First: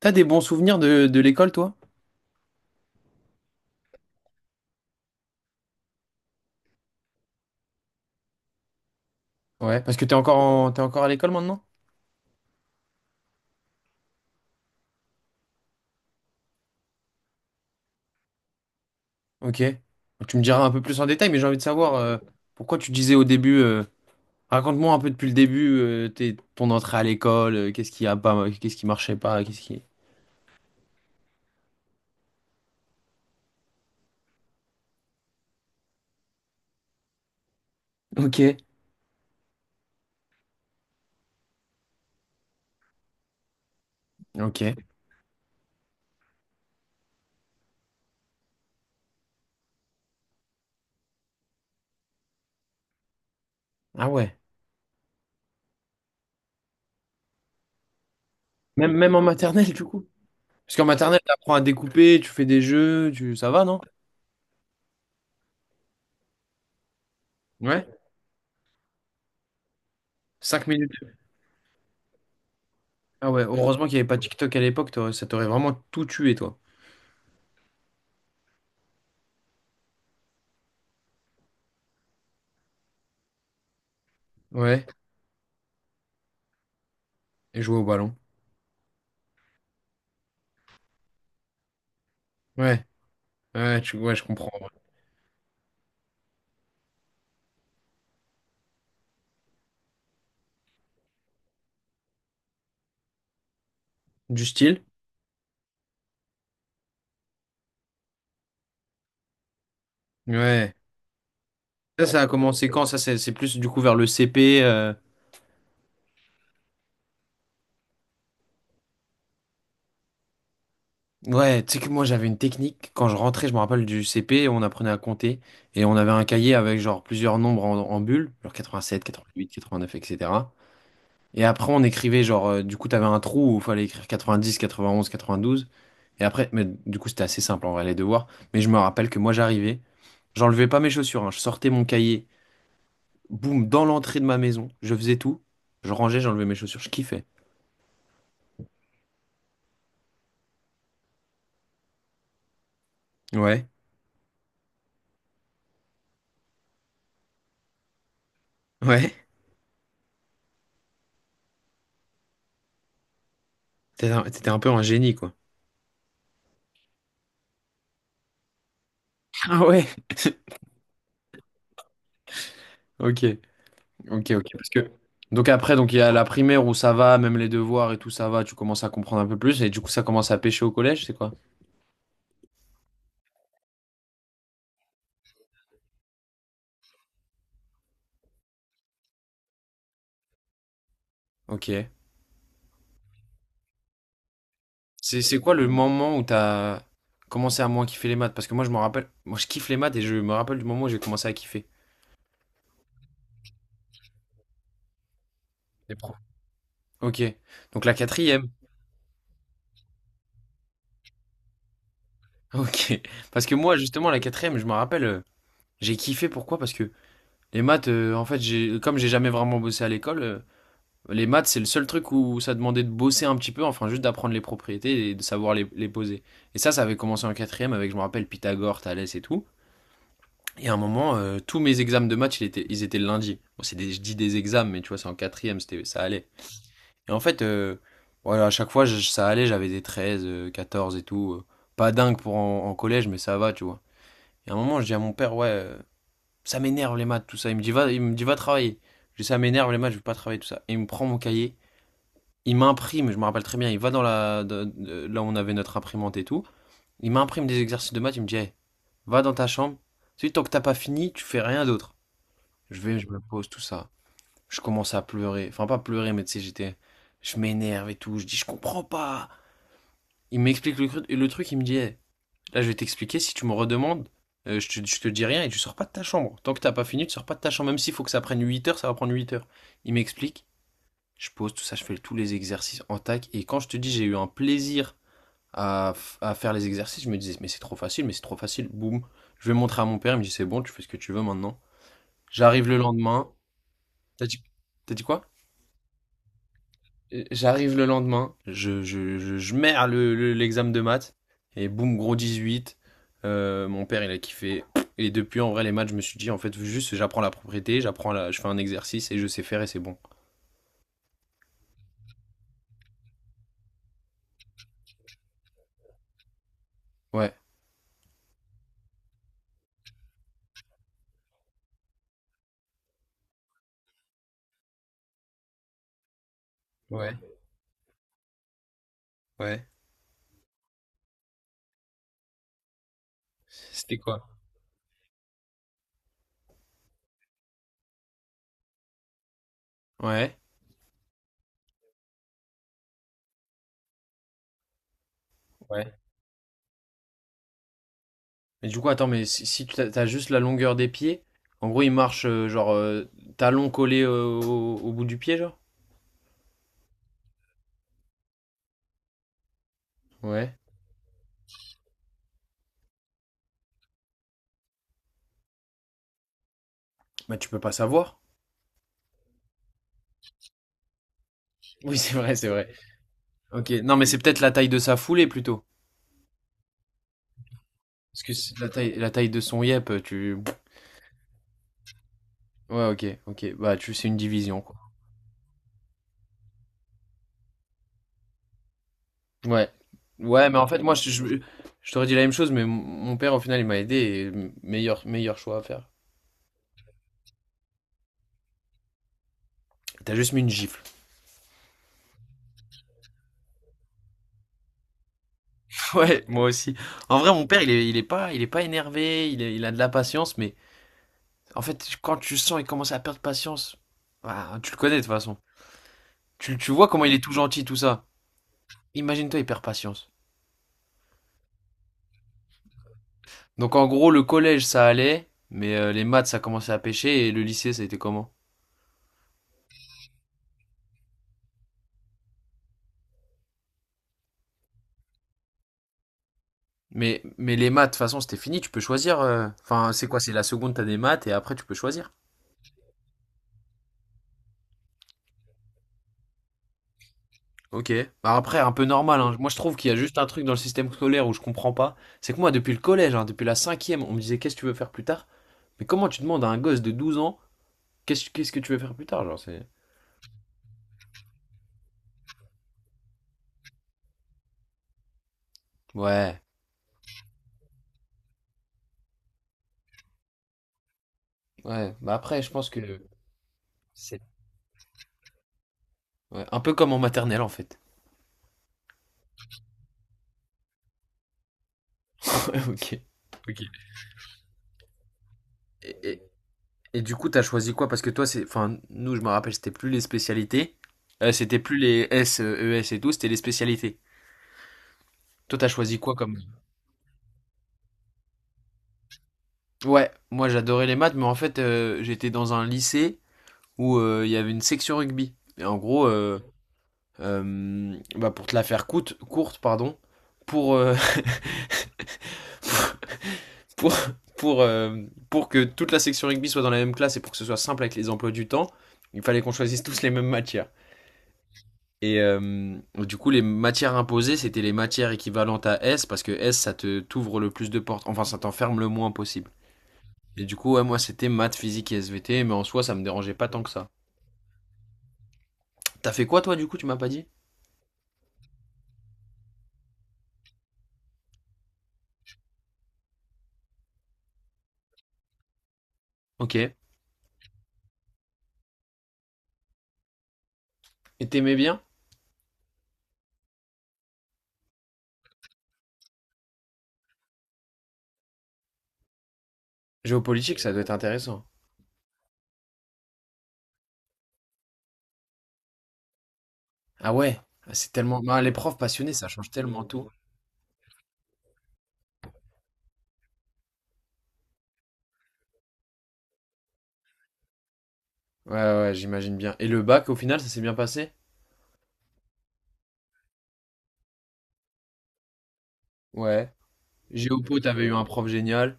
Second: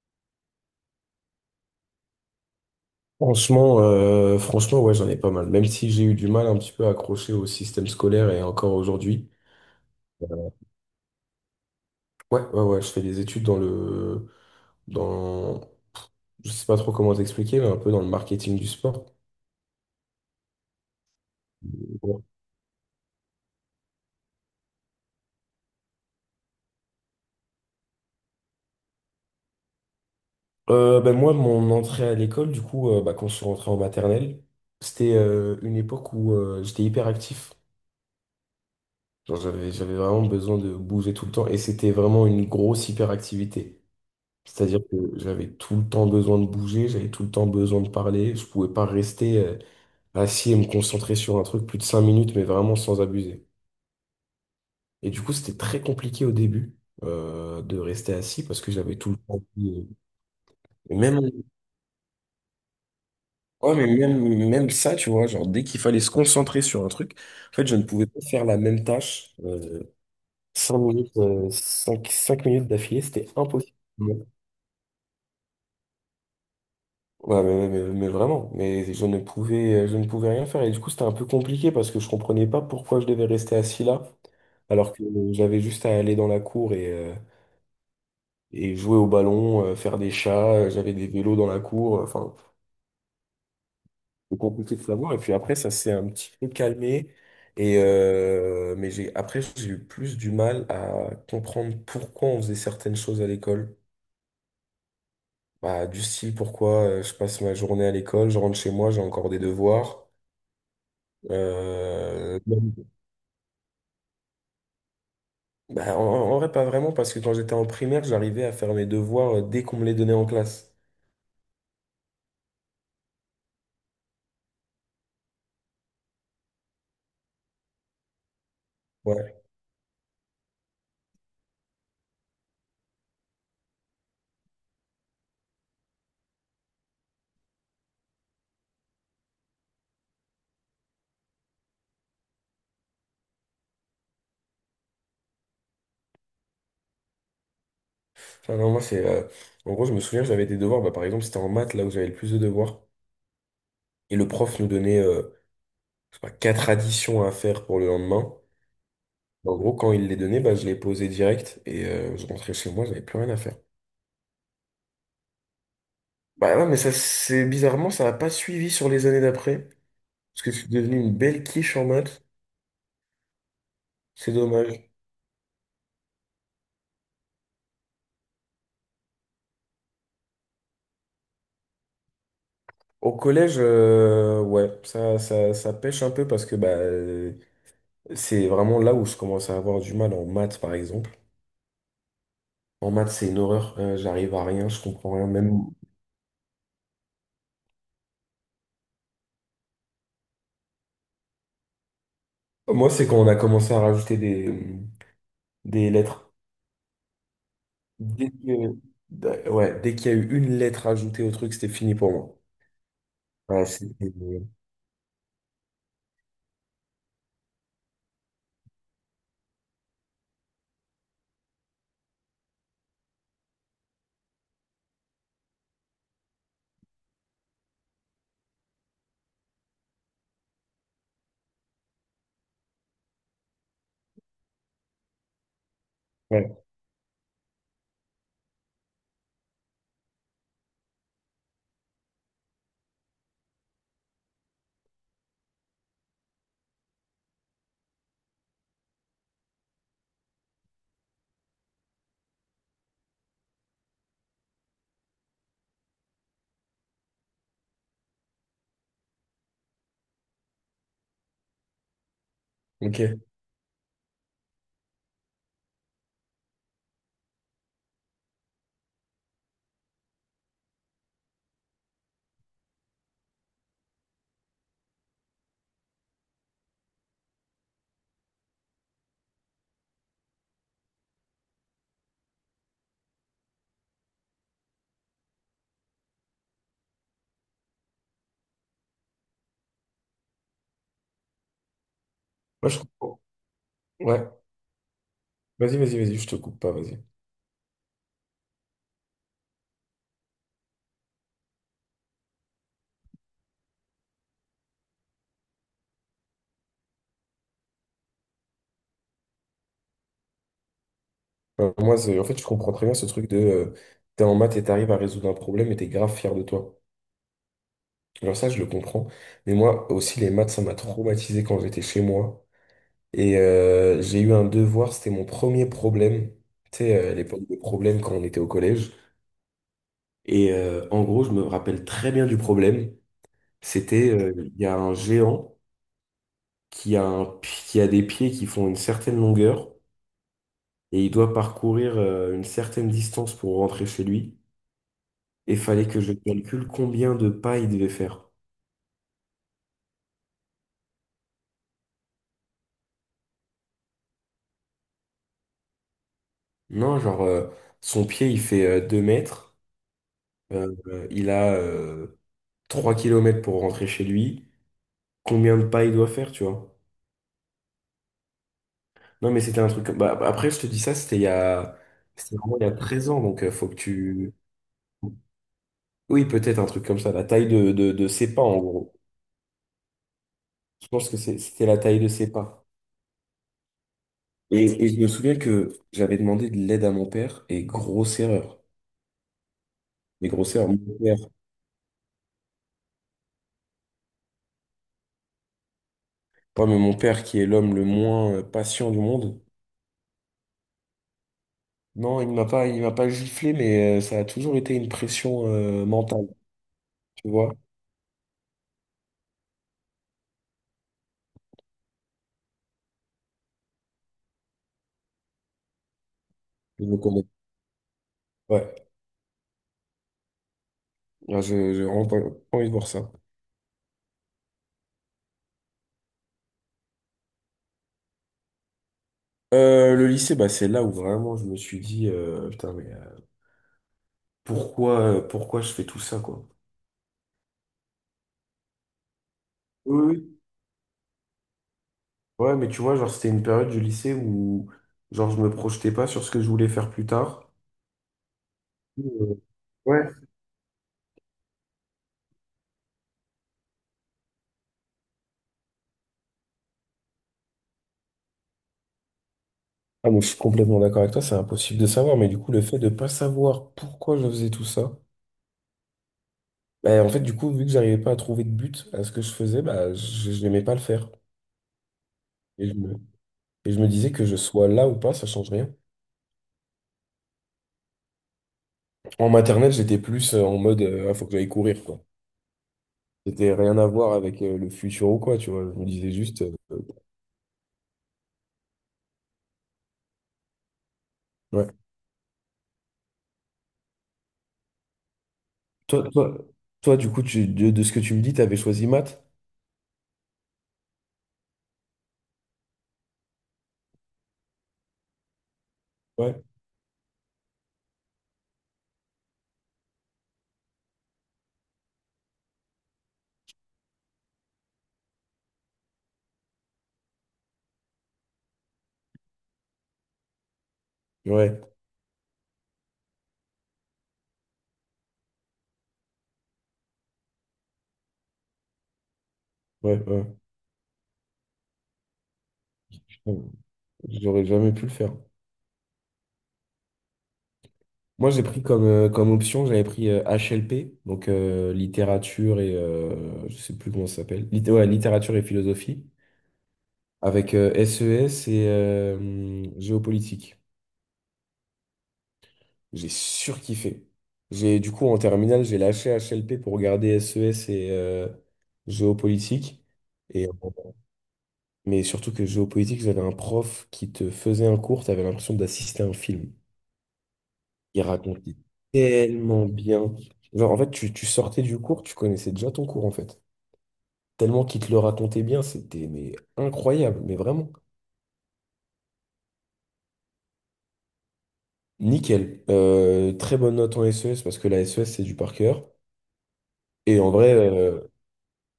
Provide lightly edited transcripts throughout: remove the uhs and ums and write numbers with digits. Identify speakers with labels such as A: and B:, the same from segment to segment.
A: T'as des bons souvenirs de l'école, toi?
B: Franchement, ouais, j'en ai pas mal. Même si j'ai eu du mal un petit peu à accrocher au système scolaire et encore aujourd'hui.
A: Ouais, parce que
B: euh,
A: t'es encore à l'école maintenant?
B: Ouais, ouais, ouais, je fais des études dans, je sais pas trop comment t'expliquer, mais un peu dans le marketing du sport.
A: Ok. Tu me diras un peu plus en détail, mais j'ai envie de savoir
B: Ouais.
A: pourquoi tu disais au début. Raconte-moi un peu depuis le début, ton entrée à l'école. Qu'est-ce qui a pas, qu'est-ce qui marchait pas, qu'est-ce qui.
B: Ben moi, mon entrée à l'école, du coup, bah, quand je suis rentré en maternelle, c'était une époque où j'étais hyper actif.
A: Ok.
B: Genre, j'avais vraiment besoin de bouger tout le temps, et c'était vraiment une grosse hyperactivité.
A: Ok.
B: C'est-à-dire que j'avais tout le temps besoin de bouger, j'avais tout le temps besoin de parler. Je pouvais pas rester assis et me concentrer sur un truc plus de 5 minutes, mais vraiment sans abuser.
A: Ah ouais.
B: Et du coup, c'était très compliqué au début de rester assis parce que
A: Même
B: j'avais tout
A: même
B: le
A: en
B: temps.
A: maternelle du coup. Parce qu'en
B: Et
A: maternelle
B: Même,
A: t'apprends à découper, tu fais des jeux, tu ça va
B: ouais,
A: non?
B: mais même ça, tu vois, genre dès qu'il fallait se concentrer sur un truc, en fait, je ne
A: Ouais.
B: pouvais pas faire la même tâche
A: Cinq minutes.
B: 5 minutes d'affilée, c'était
A: Ah ouais.
B: impossible.
A: Heureusement qu'il n'y avait pas TikTok à l'époque, ça t'aurait vraiment tout tué toi.
B: Ouais, mais, mais vraiment, mais je ne pouvais rien faire. Et du coup, c'était un peu compliqué parce que je comprenais pas pourquoi je devais rester assis là,
A: Ouais.
B: alors que j'avais juste à aller dans la cour
A: Et jouer au ballon.
B: et jouer au ballon, faire des chats, j'avais des vélos dans la cour, enfin,
A: Ouais. Ouais. Tu ouais je
B: c'était
A: comprends.
B: compliqué de savoir. Et puis après, ça s'est un petit peu calmé. Mais j'ai eu plus du mal à comprendre pourquoi on faisait certaines choses à l'école.
A: Du style?
B: Bah, du style, pourquoi je passe ma journée à l'école, je rentre chez moi, j'ai encore des devoirs.
A: Ouais. Ça a
B: Euh,
A: commencé quand? Ça, c'est plus du coup vers le CP.
B: en vrai, pas vraiment, parce que quand j'étais en primaire, j'arrivais à faire mes devoirs dès qu'on me les donnait en classe.
A: Ouais, tu sais que moi j'avais une technique. Quand je rentrais, je me rappelle du CP, on apprenait à compter. Et on avait un cahier avec genre plusieurs nombres en bulles, genre 87,
B: Ouais.
A: 88, 89, etc. Et après, on écrivait genre, du coup, t'avais un trou où il fallait écrire 90, 91, 92. Et après, mais du coup, c'était assez simple en vrai, les devoirs. Mais je me rappelle que moi j'arrivais, j'enlevais pas mes chaussures, hein. Je sortais mon cahier, boum, dans l'entrée de ma maison, je faisais tout. Je rangeais, j'enlevais mes chaussures, je kiffais.
B: Enfin, non, moi, en gros, je me souviens, j'avais des devoirs. Bah, par exemple, c'était en maths, là où j'avais le plus de devoirs.
A: Ouais,
B: Et le prof nous donnait, je sais pas, quatre additions à faire pour le lendemain.
A: ouais.
B: En gros, quand il les donnait, bah, je les posais direct et je rentrais chez moi, j'avais plus rien à faire.
A: T'étais un peu un génie, quoi.
B: Bah non, mais ça, c'est bizarrement, ça n'a pas suivi sur les années
A: Ah
B: d'après.
A: ouais,
B: Parce que je suis devenu une belle quiche en maths.
A: ok, ok,
B: C'est
A: ok. Parce que...
B: dommage.
A: Donc après, il y a la primaire où ça va, même les devoirs et tout, ça va, tu commences à comprendre un peu plus, et du coup ça commence à pêcher au collège, c'est quoi?
B: Au collège, ouais, ça pêche un peu parce que c'est vraiment là où je commence à avoir du mal en maths, par exemple.
A: Ok.
B: En maths, c'est une horreur, j'arrive à rien, je comprends
A: C'est,
B: rien.
A: c'est quoi
B: Même
A: le moment où t'as commencé à moins kiffer les maths? Parce que moi je me rappelle, moi je kiffe les maths et je me rappelle du moment où j'ai commencé à kiffer.
B: moi, c'est quand on a commencé à rajouter des
A: Les profs.
B: lettres.
A: Ok. Donc la
B: Dès
A: quatrième.
B: que- ouais, dès qu'il y a eu une lettre ajoutée au truc, c'était fini pour moi.
A: Ok. Parce que
B: Ouais,
A: moi justement
B: c'était-
A: la quatrième, je me rappelle, j'ai kiffé pourquoi? Parce que les maths, en fait, comme j'ai jamais vraiment bossé à l'école, les maths, c'est le seul truc où ça demandait de bosser un petit peu, enfin juste d'apprendre les propriétés et de savoir les poser. Et ça avait commencé en quatrième avec, je me rappelle, Pythagore, Thalès et tout. Et à un moment, tous mes examens de maths, ils étaient le lundi. Bon, je dis des examens, mais tu vois, c'est en quatrième, c'était, ça allait.
B: ouais,
A: Et en fait, voilà, à chaque fois, ça allait, j'avais des 13, 14 et tout. Pas dingue pour en collège, mais ça va, tu vois. Et à un moment, je dis à mon père, ouais, ça m'énerve les maths, tout ça. Il me dit, va travailler. Je dis, ça m'énerve les maths, je veux pas travailler, tout ça. Et il me prend mon cahier, il m'imprime, je me rappelle très bien, il va dans la là où on avait notre imprimante et tout, il m'imprime des exercices de maths, il me dit, Hey, va dans ta chambre, tu sais, tant que t'as pas fini, tu fais rien d'autre. Je vais, je me
B: ok.
A: pose, tout ça. Je commence à pleurer, enfin pas pleurer, mais tu sais, j'étais, je m'énerve et tout, je dis je comprends pas. Il m'explique le truc, il me dit, Hey, là je vais t'expliquer, si tu me redemandes, je te dis rien et tu sors pas de ta chambre. Tant que t'as pas fini, tu sors pas de ta chambre, même s'il faut que ça prenne 8 heures, ça va prendre 8 heures. Il m'explique, je pose tout ça, je fais tous les exercices en tac. Et quand je te dis, j'ai eu un plaisir à, à faire les exercices, je me disais, mais c'est trop facile, mais c'est trop facile. Boum, je vais montrer à mon père, il me dit, c'est bon, tu fais ce que tu veux maintenant. J'arrive
B: Moi,
A: le
B: je comprends.
A: lendemain. T'as
B: Ouais,
A: dit, t'as dit quoi?
B: vas-y, vas-y, vas-y, je te coupe pas, vas-y.
A: J'arrive le lendemain, je merde l'examen de maths, et boum, gros 18. Mon père, il a kiffé. Et depuis, en vrai, les maths, je me suis dit, en fait, juste, j'apprends la propriété, je fais un exercice et je sais faire et c'est bon.
B: Moi, en fait, je comprends très bien ce truc de t'es en maths et t'arrives à résoudre un problème, et t'es grave fier de toi.
A: Ouais.
B: Genre ça, je le comprends. Mais moi aussi, les maths, ça m'a traumatisé quand j'étais chez moi. J'ai eu un devoir, c'était mon premier problème. Tu sais,
A: Ouais,
B: l'époque des problèmes quand on était au collège.
A: ouais.
B: En gros, je me rappelle très bien du problème.
A: C'était
B: C'était,
A: quoi?
B: il y a un géant qui a des pieds qui font une certaine longueur et il doit parcourir une certaine distance pour rentrer chez lui. Et fallait
A: Ouais.
B: que je calcule combien de pas il devait faire.
A: Mais du coup, attends, mais si tu as t'as juste la longueur des pieds, en gros, il marche, genre, talon collé, au bout du pied, genre?
B: Non, genre, son pied, il fait 2 mètres.
A: Ouais.
B: Il a 3 km pour rentrer chez lui. Combien de pas il doit faire, tu vois?
A: Bah, tu peux pas savoir.
B: Non, mais c'était un truc. Après, je te dis ça, c'était il y a...
A: Oui, c'est vrai,
B: c'était
A: c'est
B: vraiment il y
A: vrai.
B: a 13 ans, donc faut
A: Ok,
B: que
A: non, mais c'est
B: tu.
A: peut-être la taille de sa foulée plutôt.
B: Oui, peut-être un truc comme ça, la taille de
A: Parce que
B: ses pas,
A: c'est
B: en
A: la
B: gros.
A: taille, la taille de son yep, tu.
B: Je pense que c'était la taille de ses pas.
A: Ouais, ok, ok. Bah, c'est une division, quoi.
B: Et je me souviens que j'avais demandé de l'aide à mon père, et grosse erreur.
A: Ouais.
B: Mais
A: Ouais,
B: grosse
A: mais en
B: erreur,
A: fait,
B: mon
A: moi, je,
B: père,
A: je, je t'aurais dit la même chose, mais mon père, au final, il m'a aidé et meilleur, meilleur choix à faire.
B: pas mais mon père qui est l'homme le moins patient du monde.
A: T'as juste mis une gifle.
B: Non, il m'a pas giflé, mais ça a toujours été une pression
A: Ouais,
B: mentale.
A: moi aussi. En
B: Tu
A: vrai, mon
B: vois,
A: père, il est pas énervé, il a de la patience, mais En fait, quand tu sens il commence à perdre patience, bah, tu le connais de toute façon. Tu
B: je
A: vois
B: me
A: comment il est
B: connais.
A: tout gentil, tout ça.
B: Ouais,
A: Imagine-toi, il perd patience.
B: là, j'ai vraiment pas envie de voir ça.
A: Donc en gros, le collège, ça allait, mais, les maths, ça commençait à pêcher, et le lycée, ça a été comment?
B: Le lycée, bah, c'est là où vraiment je me suis dit, putain, mais pourquoi je fais tout ça, quoi?
A: Mais les maths, de toute façon, c'était fini, tu peux choisir. Enfin, c'est
B: Oui,
A: quoi? C'est
B: oui.
A: la seconde, t'as des maths, et après, tu peux choisir.
B: Ouais, mais tu vois, genre, c'était une période du lycée où, genre, je me projetais pas sur ce que je voulais faire plus tard.
A: Ok. Bah après, un peu normal, hein.
B: Euh,
A: Moi, je trouve qu'il y a
B: Ouais.
A: juste un truc dans le système scolaire où je comprends pas. C'est que moi, depuis le collège, hein, depuis la cinquième, on me disait, qu'est-ce que tu veux faire plus tard? Mais comment tu demandes à un gosse de 12 ans, qu'est-ce que tu veux faire plus tard? Genre, c'est...
B: Ah, mais je suis complètement d'accord avec toi, c'est impossible de savoir, mais du coup, le fait de pas savoir pourquoi je faisais tout ça,
A: Ouais,
B: bah, en fait, du coup, vu que j'arrivais pas à trouver de but à ce que je faisais, bah, je n'aimais pas le faire.
A: ouais. Bah après, je
B: Et
A: pense
B: je
A: que
B: me, et je me disais
A: c'est
B: que je sois là ou pas, ça change rien.
A: ouais, un peu comme en maternelle en fait.
B: En maternelle, j'étais plus en mode ah, faut que j'aille courir quoi.
A: Ouais, ok.
B: C'était
A: Ok.
B: rien à voir avec le futur ou quoi, tu vois. Je me
A: Et,
B: disais
A: et-
B: juste
A: et du coup, t'as choisi quoi? Parce que toi, c'est, enfin, nous, je me rappelle, c'était plus les spécialités. C'était
B: ouais.
A: plus les S, ES et tout, c'était les spécialités. Toi, t'as choisi
B: Toi,
A: quoi comme...
B: toi, toi, du coup, de ce que tu me dis, t'avais choisi maths?
A: Ouais, moi, j'adorais les maths, mais en fait, j'étais dans un lycée où, il y avait une section rugby. Et en gros,
B: Ouais,
A: bah, pour te la faire courte, pardon, pour pour, pour, euh, pour que toute la section rugby soit dans la même classe et pour que ce soit simple avec les emplois du temps, il fallait qu'on choisisse tous les mêmes matières.
B: ouais,
A: Et, du coup, les matières imposées, c'était les matières équivalentes à S, parce que S, ça te t'ouvre le plus de portes, enfin, ça t'enferme le moins possible.
B: ouais, ouais.
A: Et du coup, ouais, moi, c'était maths, physique et SVT, mais en soi, ça me dérangeait
B: Putain,
A: pas tant que ça.
B: j'aurais jamais pu le faire.
A: T'as fait quoi, toi, du coup, tu m'as pas dit
B: Moi, j'ai pris comme option, j'avais pris HLP, donc littérature et je sais plus comment ça s'appelle. Ouais, littérature et philosophie,
A: Ok. Et
B: avec SES et géopolitique.
A: t'aimais bien
B: J'ai surkiffé. Du coup, en terminale, j'ai lâché HLP pour regarder SES et géopolitique. Et, euh,
A: Géopolitique, ça doit être intéressant.
B: mais surtout que géopolitique, j'avais un prof qui te faisait un cours, t'avais l'impression d'assister à un film.
A: Ah ouais, c'est
B: Il
A: tellement... bah, les
B: racontait
A: profs passionnés, ça change
B: tellement
A: tellement tout.
B: bien. Genre, en fait, tu sortais du cours, tu connaissais déjà ton cours, en fait. Tellement qu'il te le racontait bien, c'était mais incroyable, mais vraiment.
A: Ouais, ouais, j'imagine bien. Et le bac, au final, ça s'est bien passé
B: Nickel. Très bonne note en SES parce que la SES, c'est du par cœur.
A: Ouais.
B: Et en vrai,
A: Géopo, t'avais eu
B: euh,
A: un prof génial.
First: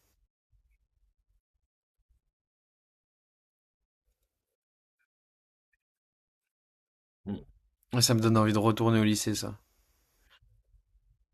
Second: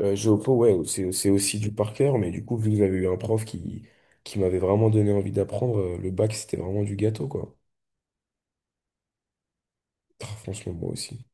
B: Géopo, ouais, c'est aussi du par cœur, mais du coup, vu que j'avais eu un prof qui m'avait vraiment donné envie d'apprendre, le bac, c'était vraiment du gâteau, quoi.
A: Mm. Ça me donne envie de retourner au lycée, ça.
B: Ah, franchement, moi aussi.